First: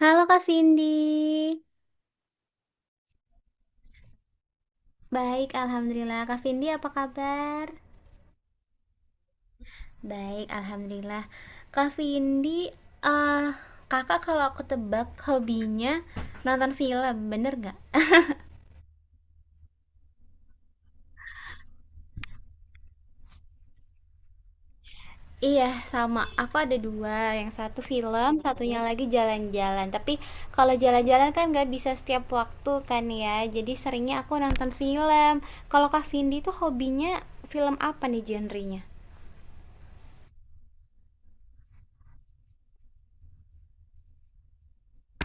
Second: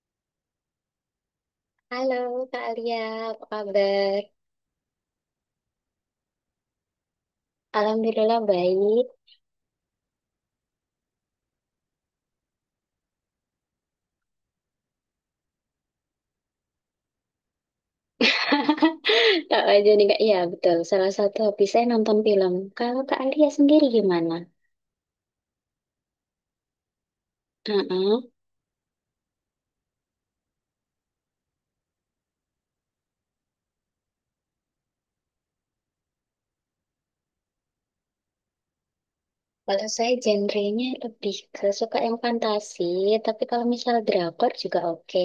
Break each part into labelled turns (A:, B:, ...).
A: Halo Kak Vindi.
B: Halo Kak Alia, apa kabar?
A: Baik, Alhamdulillah. Kak Vindi, apa kabar?
B: Alhamdulillah baik.
A: Baik, Alhamdulillah. Kak Vindi, eh kakak kalau aku tebak hobinya nonton film, bener gak?
B: Kak aja nih Kak, ya betul. Salah satu hobi saya nonton film. Kalau Kak Alia sendiri gimana?
A: Iya, sama. Aku ada dua. Yang satu
B: Heeh.
A: film, satunya lagi jalan-jalan. Tapi kalau jalan-jalan kan nggak bisa setiap waktu kan ya. Jadi seringnya aku nonton film. Kalau Kak Vindi tuh hobinya film apa nih genrenya?
B: Kalau saya genrenya lebih ke suka yang fantasi, tapi kalau misal drakor juga oke.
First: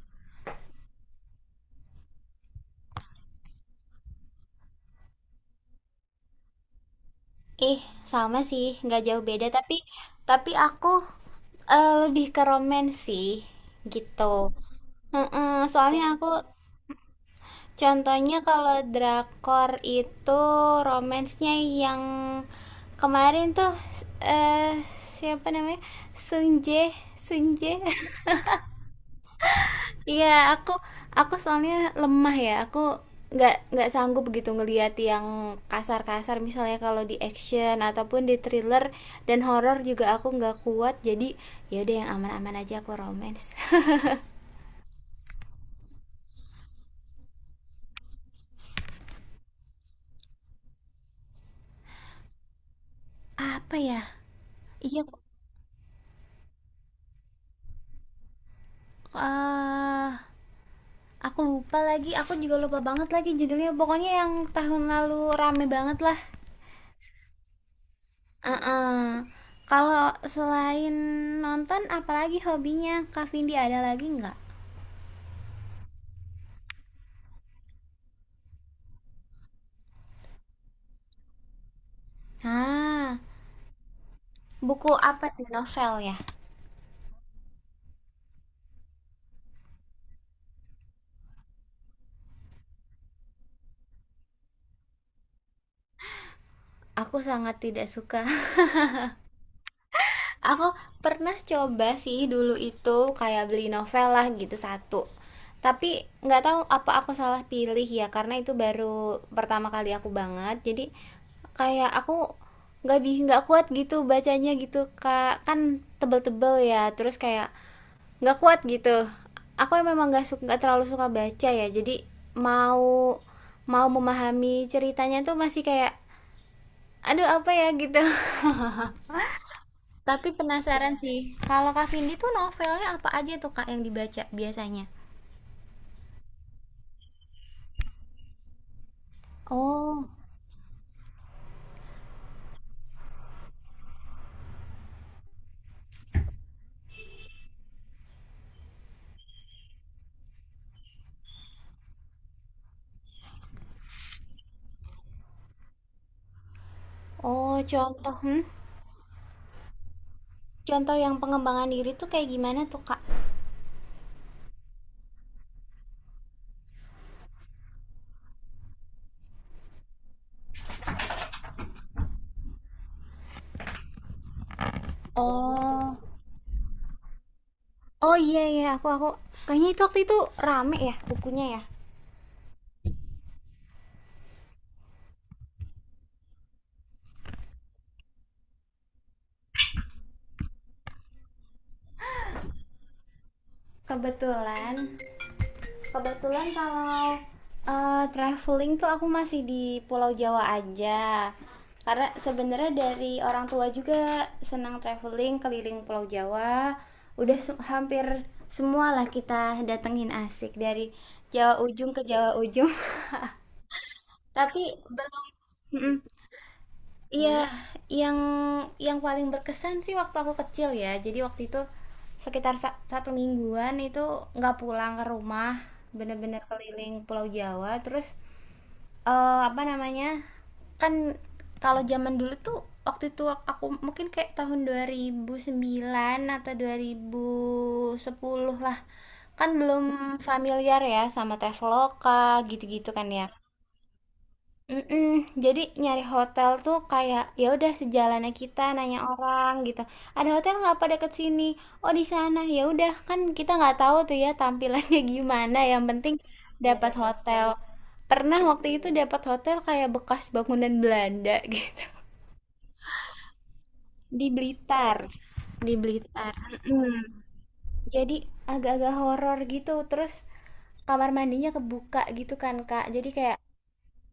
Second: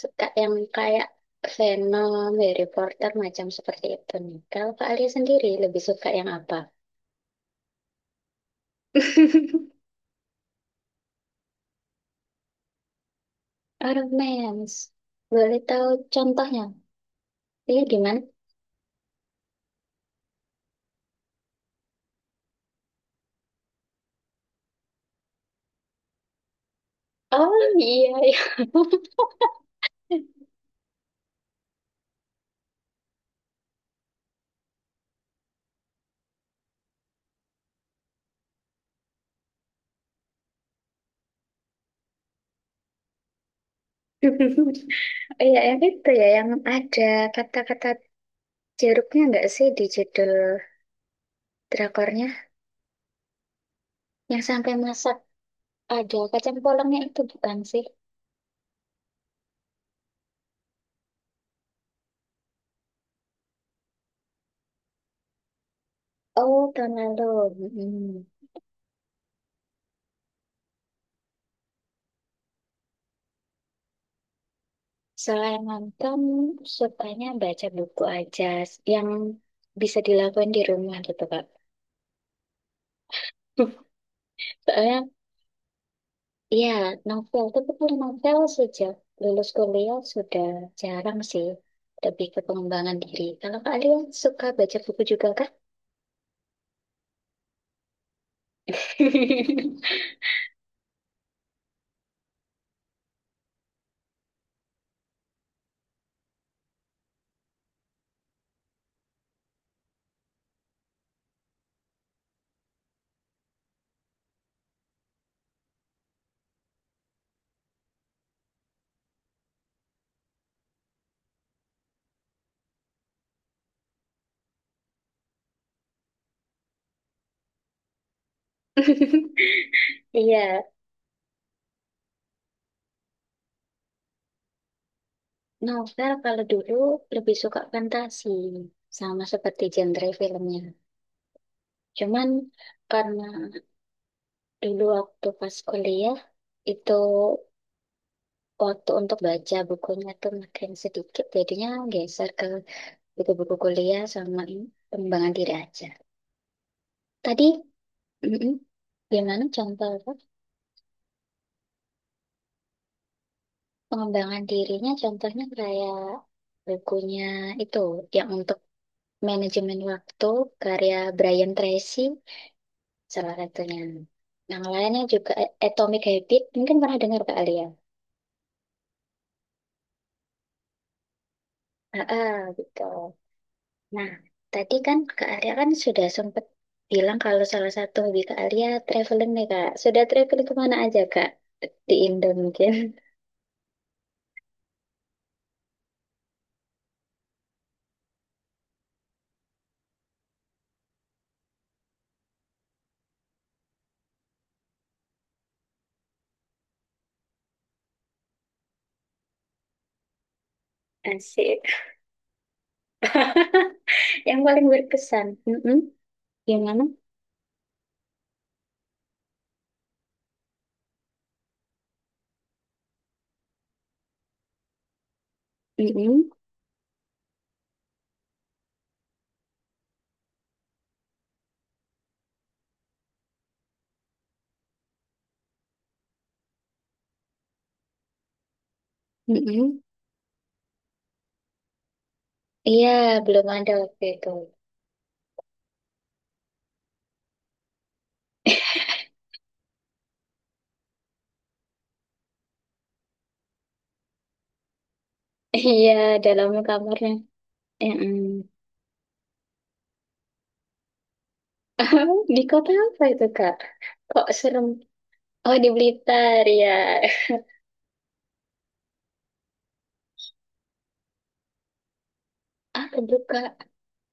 B: Suka yang kayak Venom, Harry Potter, macam seperti itu nih. Kalau Kak Alia sendiri lebih suka yang apa?
A: Ih, sama sih, nggak jauh beda. Tapi, tapi aku lebih ke romance sih, gitu.
B: Romance.
A: Mm-mm,
B: Boleh tahu
A: soalnya aku,
B: contohnya? Iya gimana?
A: contohnya kalau drakor itu romansnya yang kemarin tuh, s- eh, siapa namanya? Sunje,
B: Oh
A: Sunje.
B: iya, iya.
A: Iya, aku aku soalnya lemah ya. Aku nggak sanggup begitu ngelihat yang kasar-kasar misalnya kalau di action ataupun di thriller dan horor juga aku nggak kuat. Jadi ya udah yang aman-aman aja aku romance.
B: Oh, iya yang itu ya yang ada kata-kata jeruknya nggak sih di judul drakornya?
A: Apa ya?
B: Yang sampai
A: Iya,
B: masak ada kacang polongnya itu bukan sih?
A: eh aku lupa lagi. Aku juga lupa banget lagi judulnya. Pokoknya yang tahun lalu rame banget lah.
B: Oh tahun lalu. Mm.
A: Heeh. Kalau selain nonton, apalagi hobinya Kak Vindi ada lagi nggak?
B: Selain nonton, sukanya baca buku aja yang bisa dilakukan di rumah gitu Kak.
A: Ah, buku
B: Soalnya
A: apa tuh? Novel ya?
B: iya, novel. Tapi kalau novel sejak lulus kuliah sudah jarang sih. Lebih ke pengembangan diri. Kalau kalian suka baca buku juga kah?
A: Aku sangat tidak suka. Aku pernah coba sih dulu itu kayak beli novel lah gitu satu. Tapi nggak tahu apa aku salah pilih ya karena itu baru pertama kali aku banget. Jadi kayak aku nggak kuat gitu bacanya gitu kak kan tebel-tebel ya terus kayak nggak kuat gitu aku memang nggak suka nggak terlalu suka baca ya jadi mau mau memahami ceritanya tuh masih kayak aduh apa ya gitu. Tapi
B: Iya,
A: penasaran sih kalau Kak Vindi tuh novelnya apa aja tuh Kak yang dibaca biasanya.
B: novel kalau dulu lebih suka fantasi. Sama seperti genre
A: Oh,
B: filmnya. Cuman karena dulu waktu pas kuliah itu waktu untuk baca bukunya tuh makin sedikit. Jadinya geser ke buku-buku kuliah sama pengembangan diri aja. Tadi
A: oh contoh hmm?
B: mm-mm. Gimana contoh apa?
A: Contoh yang pengembangan diri tuh kayak gimana tuh Kak?
B: Pengembangan dirinya contohnya kayak bukunya itu yang untuk manajemen waktu karya Brian Tracy salah satunya. Yang lainnya juga
A: Oh,
B: Atomic Habit mungkin pernah dengar Kak Alia.
A: oh iya iya aku kayaknya itu waktu itu rame ya bukunya ya.
B: Ah, ah, gitu. Nah, tadi kan Kak Alia kan sudah sempat bilang kalau salah satu hobi Kak Alia traveling nih Kak. Sudah traveling kemana aja Kak? Di Indo mungkin.
A: Kebetulan Kebetulan kalau traveling tuh aku masih di Pulau Jawa aja. Karena sebenarnya dari orang tua juga senang traveling keliling Pulau Jawa. Udah hampir semua lah kita datengin asik dari Jawa
B: Asik.
A: ujung ke Jawa ujung.
B: Yang
A: Tapi
B: paling
A: belum.
B: berkesan. Mm-mm.
A: Mm-mm.
B: Gimana?
A: Iya, yang yang paling berkesan sih waktu aku kecil ya. Jadi waktu itu sekitar satu mingguan itu nggak pulang ke rumah,
B: Mm-mm.
A: bener-bener keliling Pulau Jawa. Terus apa namanya? Kan kalau zaman dulu tuh waktu itu aku mungkin kayak tahun 2009 atau 2010 lah. Kan
B: Mm-mm.
A: belum familiar ya sama Traveloka
B: Iya,
A: gitu-gitu kan ya.
B: belum ada waktu itu.
A: Mhm, jadi nyari hotel tuh kayak ya udah sejalannya kita nanya orang gitu. Ada hotel nggak apa deket sini? Oh di sana. Ya udah kan kita nggak tahu tuh ya tampilannya gimana. Yang
B: Iya,
A: penting
B: dalam
A: dapat
B: kamarnya.
A: hotel.
B: Mm-mm.
A: Pernah waktu itu dapat hotel kayak bekas bangunan Belanda gitu.
B: Di kota apa itu, Kak? Kok
A: Di
B: serem?
A: Blitar.
B: Oh, di
A: Di Blitar.
B: Blitar, ya.
A: Mhm. Jadi agak-agak horor gitu. Terus kamar mandinya kebuka gitu kan Kak.
B: Ah,
A: Jadi kayak,
B: kebuka.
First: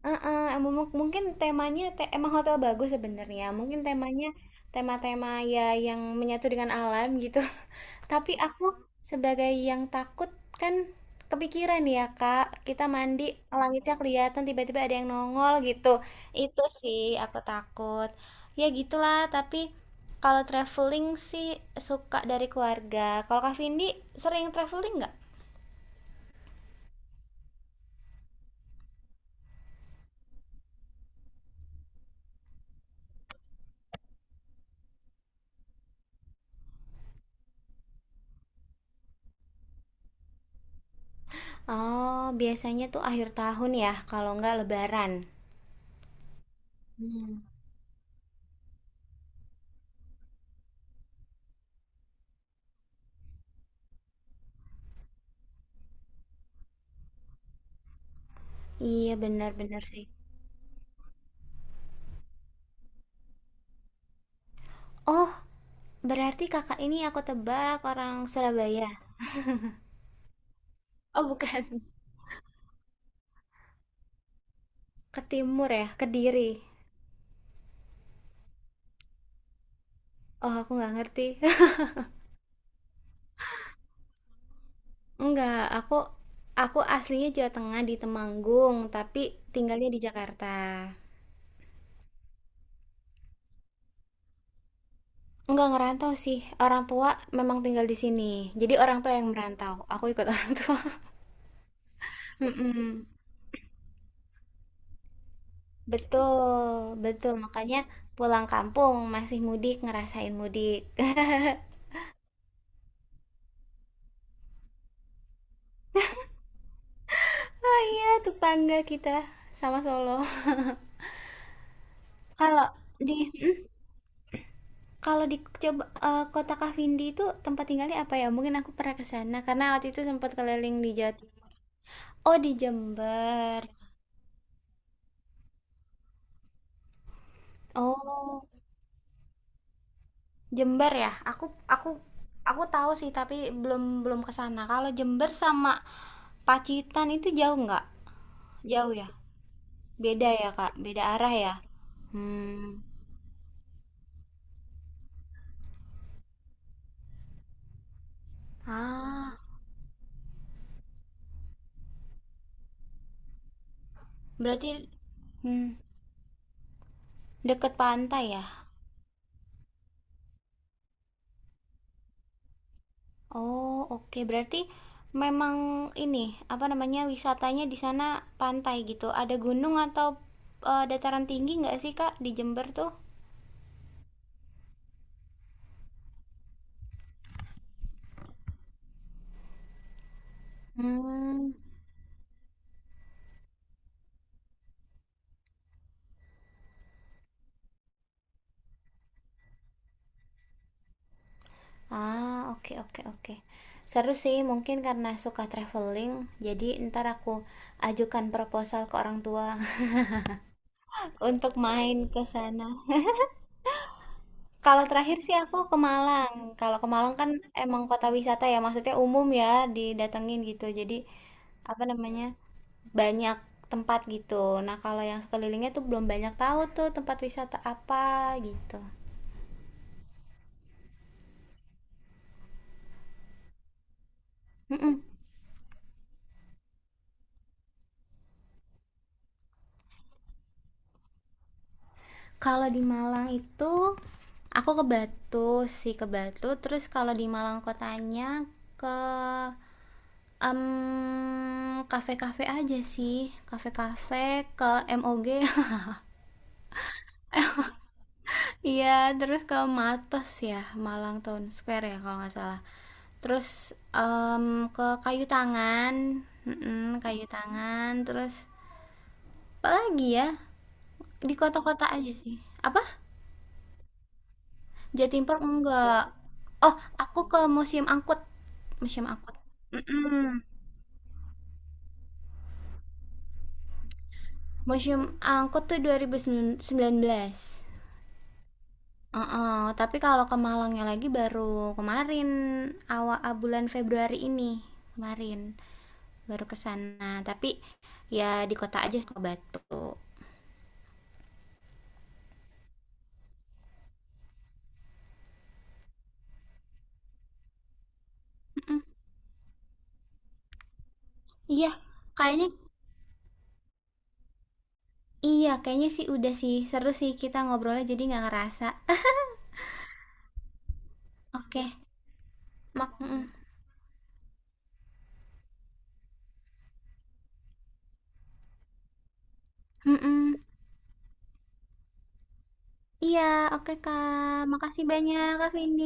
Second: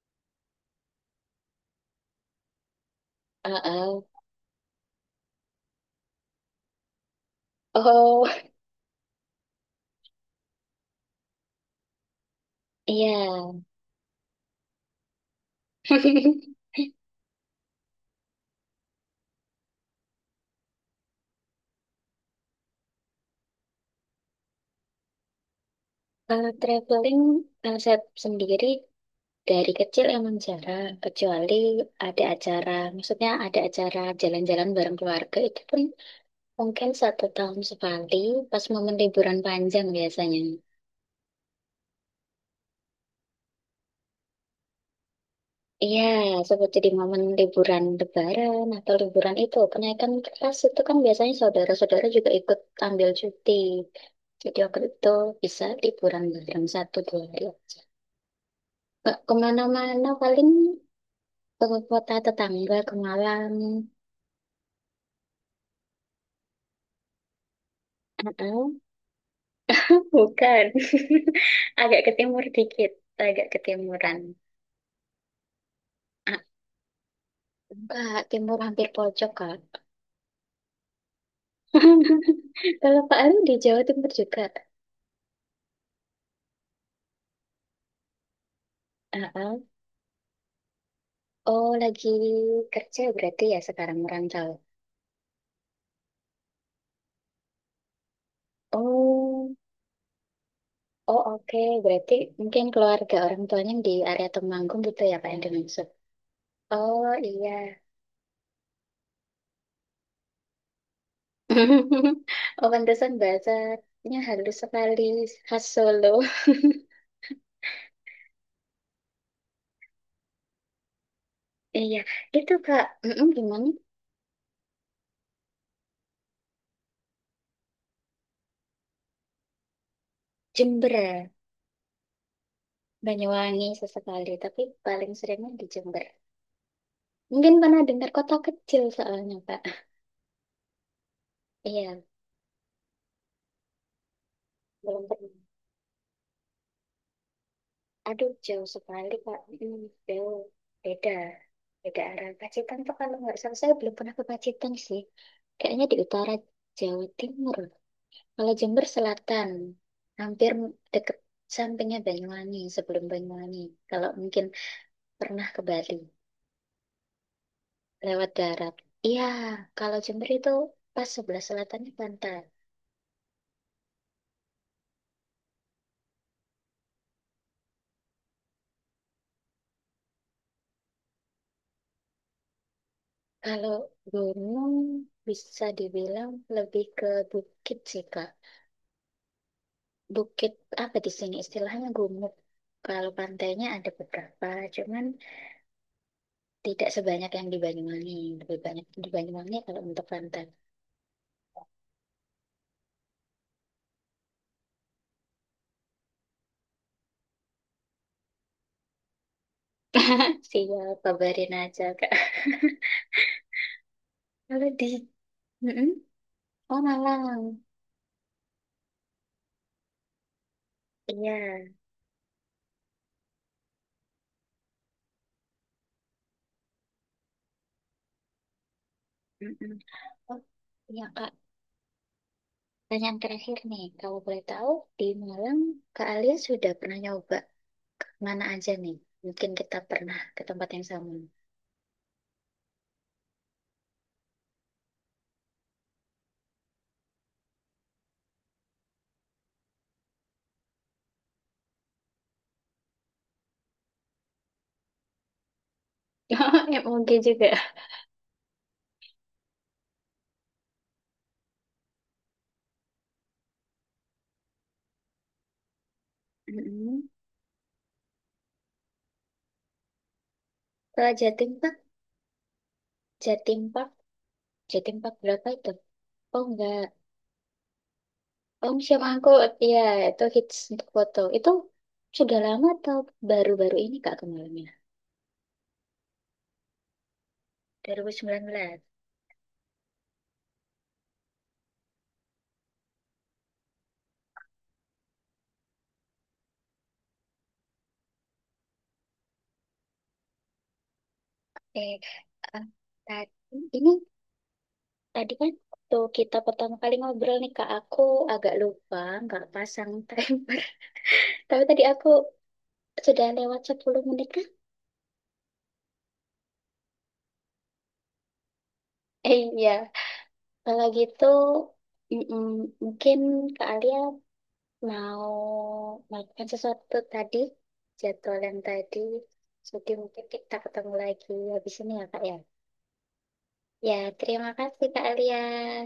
A: heeh, mu mu mungkin temanya emang hotel bagus sebenarnya.
B: Ah,
A: Mungkin
B: ah.
A: temanya tema-tema ya yang menyatu dengan alam gitu.
B: Oh,
A: Tapi aku sebagai yang takut kan kepikiran ya, Kak. Kita mandi,
B: iya.
A: langitnya kelihatan tiba-tiba ada yang nongol gitu. Itu sih aku takut. Ya gitulah, tapi kalau traveling sih suka dari keluarga. Kalau Kak Vindi sering traveling nggak?
B: Kalau traveling, kalau sendiri dari kecil emang jarang, kecuali ada acara, maksudnya ada acara jalan-jalan bareng keluarga, itu pun mungkin satu tahun sekali pas momen liburan panjang biasanya.
A: Oh, biasanya tuh akhir tahun ya, kalau nggak lebaran.
B: Iya, seperti di momen
A: Hmm.
B: liburan Lebaran atau liburan itu, kenaikan kelas itu kan biasanya saudara-saudara juga ikut ambil cuti. Jadi waktu itu bisa liburan bareng satu dua hari aja.
A: Iya,
B: Nggak
A: benar benar sih.
B: kemana-mana paling ke kota tetangga, ke Malang.
A: Oh, berarti Kakak ini aku tebak orang
B: Uh-uh.
A: Surabaya.
B: Bukan,
A: Oh, bukan.
B: agak ke timur dikit, agak ke timuran.
A: Ke timur ya,
B: Ah,
A: Kediri.
B: enggak, timur hampir pojok kak.
A: Oh, aku nggak ngerti.
B: Kalau Pak Aru di Jawa Timur juga.
A: Nggak, aku aslinya Jawa Tengah di Temanggung, tapi
B: Ah,
A: tinggalnya di Jakarta.
B: oh, lagi kerja berarti ya sekarang merantau.
A: Nggak ngerantau sih. Orang tua memang tinggal di sini. Jadi orang tua yang
B: Oh,
A: merantau. Aku ikut orang tua.
B: oh oke. Berarti mungkin
A: Mm-mm.
B: keluarga orang tuanya di area Temanggung gitu ya Pak yang dimaksud.
A: Betul,
B: Oh
A: betul.
B: iya.
A: Makanya pulang kampung masih mudik, ngerasain mudik.
B: Oh, pantesan bahasanya halus sekali khas Solo.
A: Iya, tetangga kita sama Solo.
B: Iya, itu
A: Kalau
B: Kak.
A: di
B: Mm-mm,
A: mhm,
B: gimana?
A: kalau di coba kota Kasindi itu tempat tinggalnya apa ya? Mungkin aku pernah ke sana karena waktu itu sempat keliling di
B: Jember,
A: Jawa. Oh di
B: Banyuwangi
A: Jember.
B: sesekali, tapi paling seringnya di Jember. Mungkin pernah dengar kota
A: Oh,
B: kecil soalnya Pak.
A: Jember ya? Aku
B: Iya.
A: aku tahu sih tapi belum belum ke sana. Kalau
B: Belum pernah.
A: Jember sama Pacitan itu jauh nggak?
B: Aduh, jauh
A: Jauh ya?
B: sekali, Kak. Hmm,
A: Beda
B: jauh.
A: ya, Kak? Beda
B: Beda.
A: arah ya?
B: Beda arah. Pacitan
A: Hmm.
B: tuh kalau nggak salah, saya belum pernah ke Pacitan sih. Kayaknya di utara Jawa Timur. Kalau Jember
A: Ah,
B: Selatan, hampir deket sampingnya Banyuwangi, sebelum Banyuwangi. Kalau mungkin
A: berarti
B: pernah ke
A: hmm,
B: Bali,
A: deket pantai
B: lewat
A: ya?
B: darat. Iya, kalau Jember itu pas sebelah selatannya pantai.
A: Oh, oke. Berarti memang ini, apa namanya, wisatanya di sana pantai gitu. Ada gunung atau dataran tinggi nggak sih, Kak, di Jember tuh?
B: Kalau gunung bisa dibilang lebih ke bukit sih, Kak. Bukit apa di sini
A: Hmm.
B: istilahnya gumuk. Kalau pantainya ada beberapa, cuman tidak sebanyak yang di Banyuwangi. Lebih banyak di Banyuwangi kalau untuk pantai.
A: Ah, oke, oke, oke. Seru sih, mungkin karena suka traveling, jadi ntar aku ajukan proposal ke orang tua
B: Siap, kabarin
A: untuk
B: aja,
A: main
B: Kak.
A: ke sana.
B: Kalau
A: Kalau
B: di
A: terakhir sih aku ke
B: mm-mm.
A: Malang. Kalau
B: Oh,
A: ke Malang kan
B: Malang.
A: emang kota wisata ya, maksudnya umum ya didatengin gitu. Jadi
B: Iya.
A: apa namanya banyak tempat gitu. Nah kalau yang sekelilingnya tuh belum banyak tahu tuh tempat wisata apa gitu.
B: Mm-mm. Oh, iya, Kak. Pertanyaan terakhir nih, kalau boleh tahu
A: Mm-mm.
B: di Malang Kak Alia sudah pernah nyoba mana aja nih? Mungkin kita pernah ke tempat yang sama.
A: Kalau di Malang itu aku ke Batu sih ke Batu. Terus kalau di Malang kotanya ke em, kafe-kafe aja sih, kafe-kafe ke MOG.
B: Ya, oke juga.
A: Iya, terus ke Matos ya, Malang Town Square ya kalau nggak salah. Terus ke Kayu Tangan, mm-mm,
B: Mm-mm.
A: Kayu Tangan, terus apa lagi ya?
B: Kalau
A: Di
B: Jatim Park,
A: kota-kota aja sih. Apa?
B: Jatim Park jadi empat
A: Jatim Park
B: berapa itu?
A: enggak.
B: Oh
A: Oh,
B: enggak.
A: aku ke Museum Angkut.
B: Oh siap
A: Museum Angkut.
B: angkut. Ya, itu
A: Mm-mm.
B: hits untuk foto. Itu sudah lama atau baru-baru ini Kak kemarinnya?
A: Museum Angkut tuh 2019.
B: 2019.
A: Heeh, tapi kalau ke Malangnya lagi baru kemarin awal bulan Februari ini kemarin baru ke sana. Tapi ya di kota aja ke Batu.
B: Eh, eh, tadi ini tadi kan waktu kita pertama kali ngobrol nih Kak, aku agak
A: Mm-mm.
B: lupa nggak pasang timer. Tapi
A: Iya,
B: tadi aku
A: kayaknya
B: sudah lewat 10 menit kan?
A: iya kayaknya sih udah sih seru sih kita ngobrolnya jadi nggak ngerasa.
B: Eh, iya. Kalau gitu
A: Oke,
B: mm-mm,
A: mak.
B: mungkin
A: Mm-mm.
B: Kak Alia mau makan sesuatu tadi, jadwal yang tadi. Jadi mungkin
A: Mm-mm.
B: kita ketemu lagi habis ini ya, Kak ya.
A: Iya, oke
B: Ya,
A: Kak.
B: terima
A: Makasih
B: kasih Kak
A: banyak
B: Alia.
A: Kak Vindi.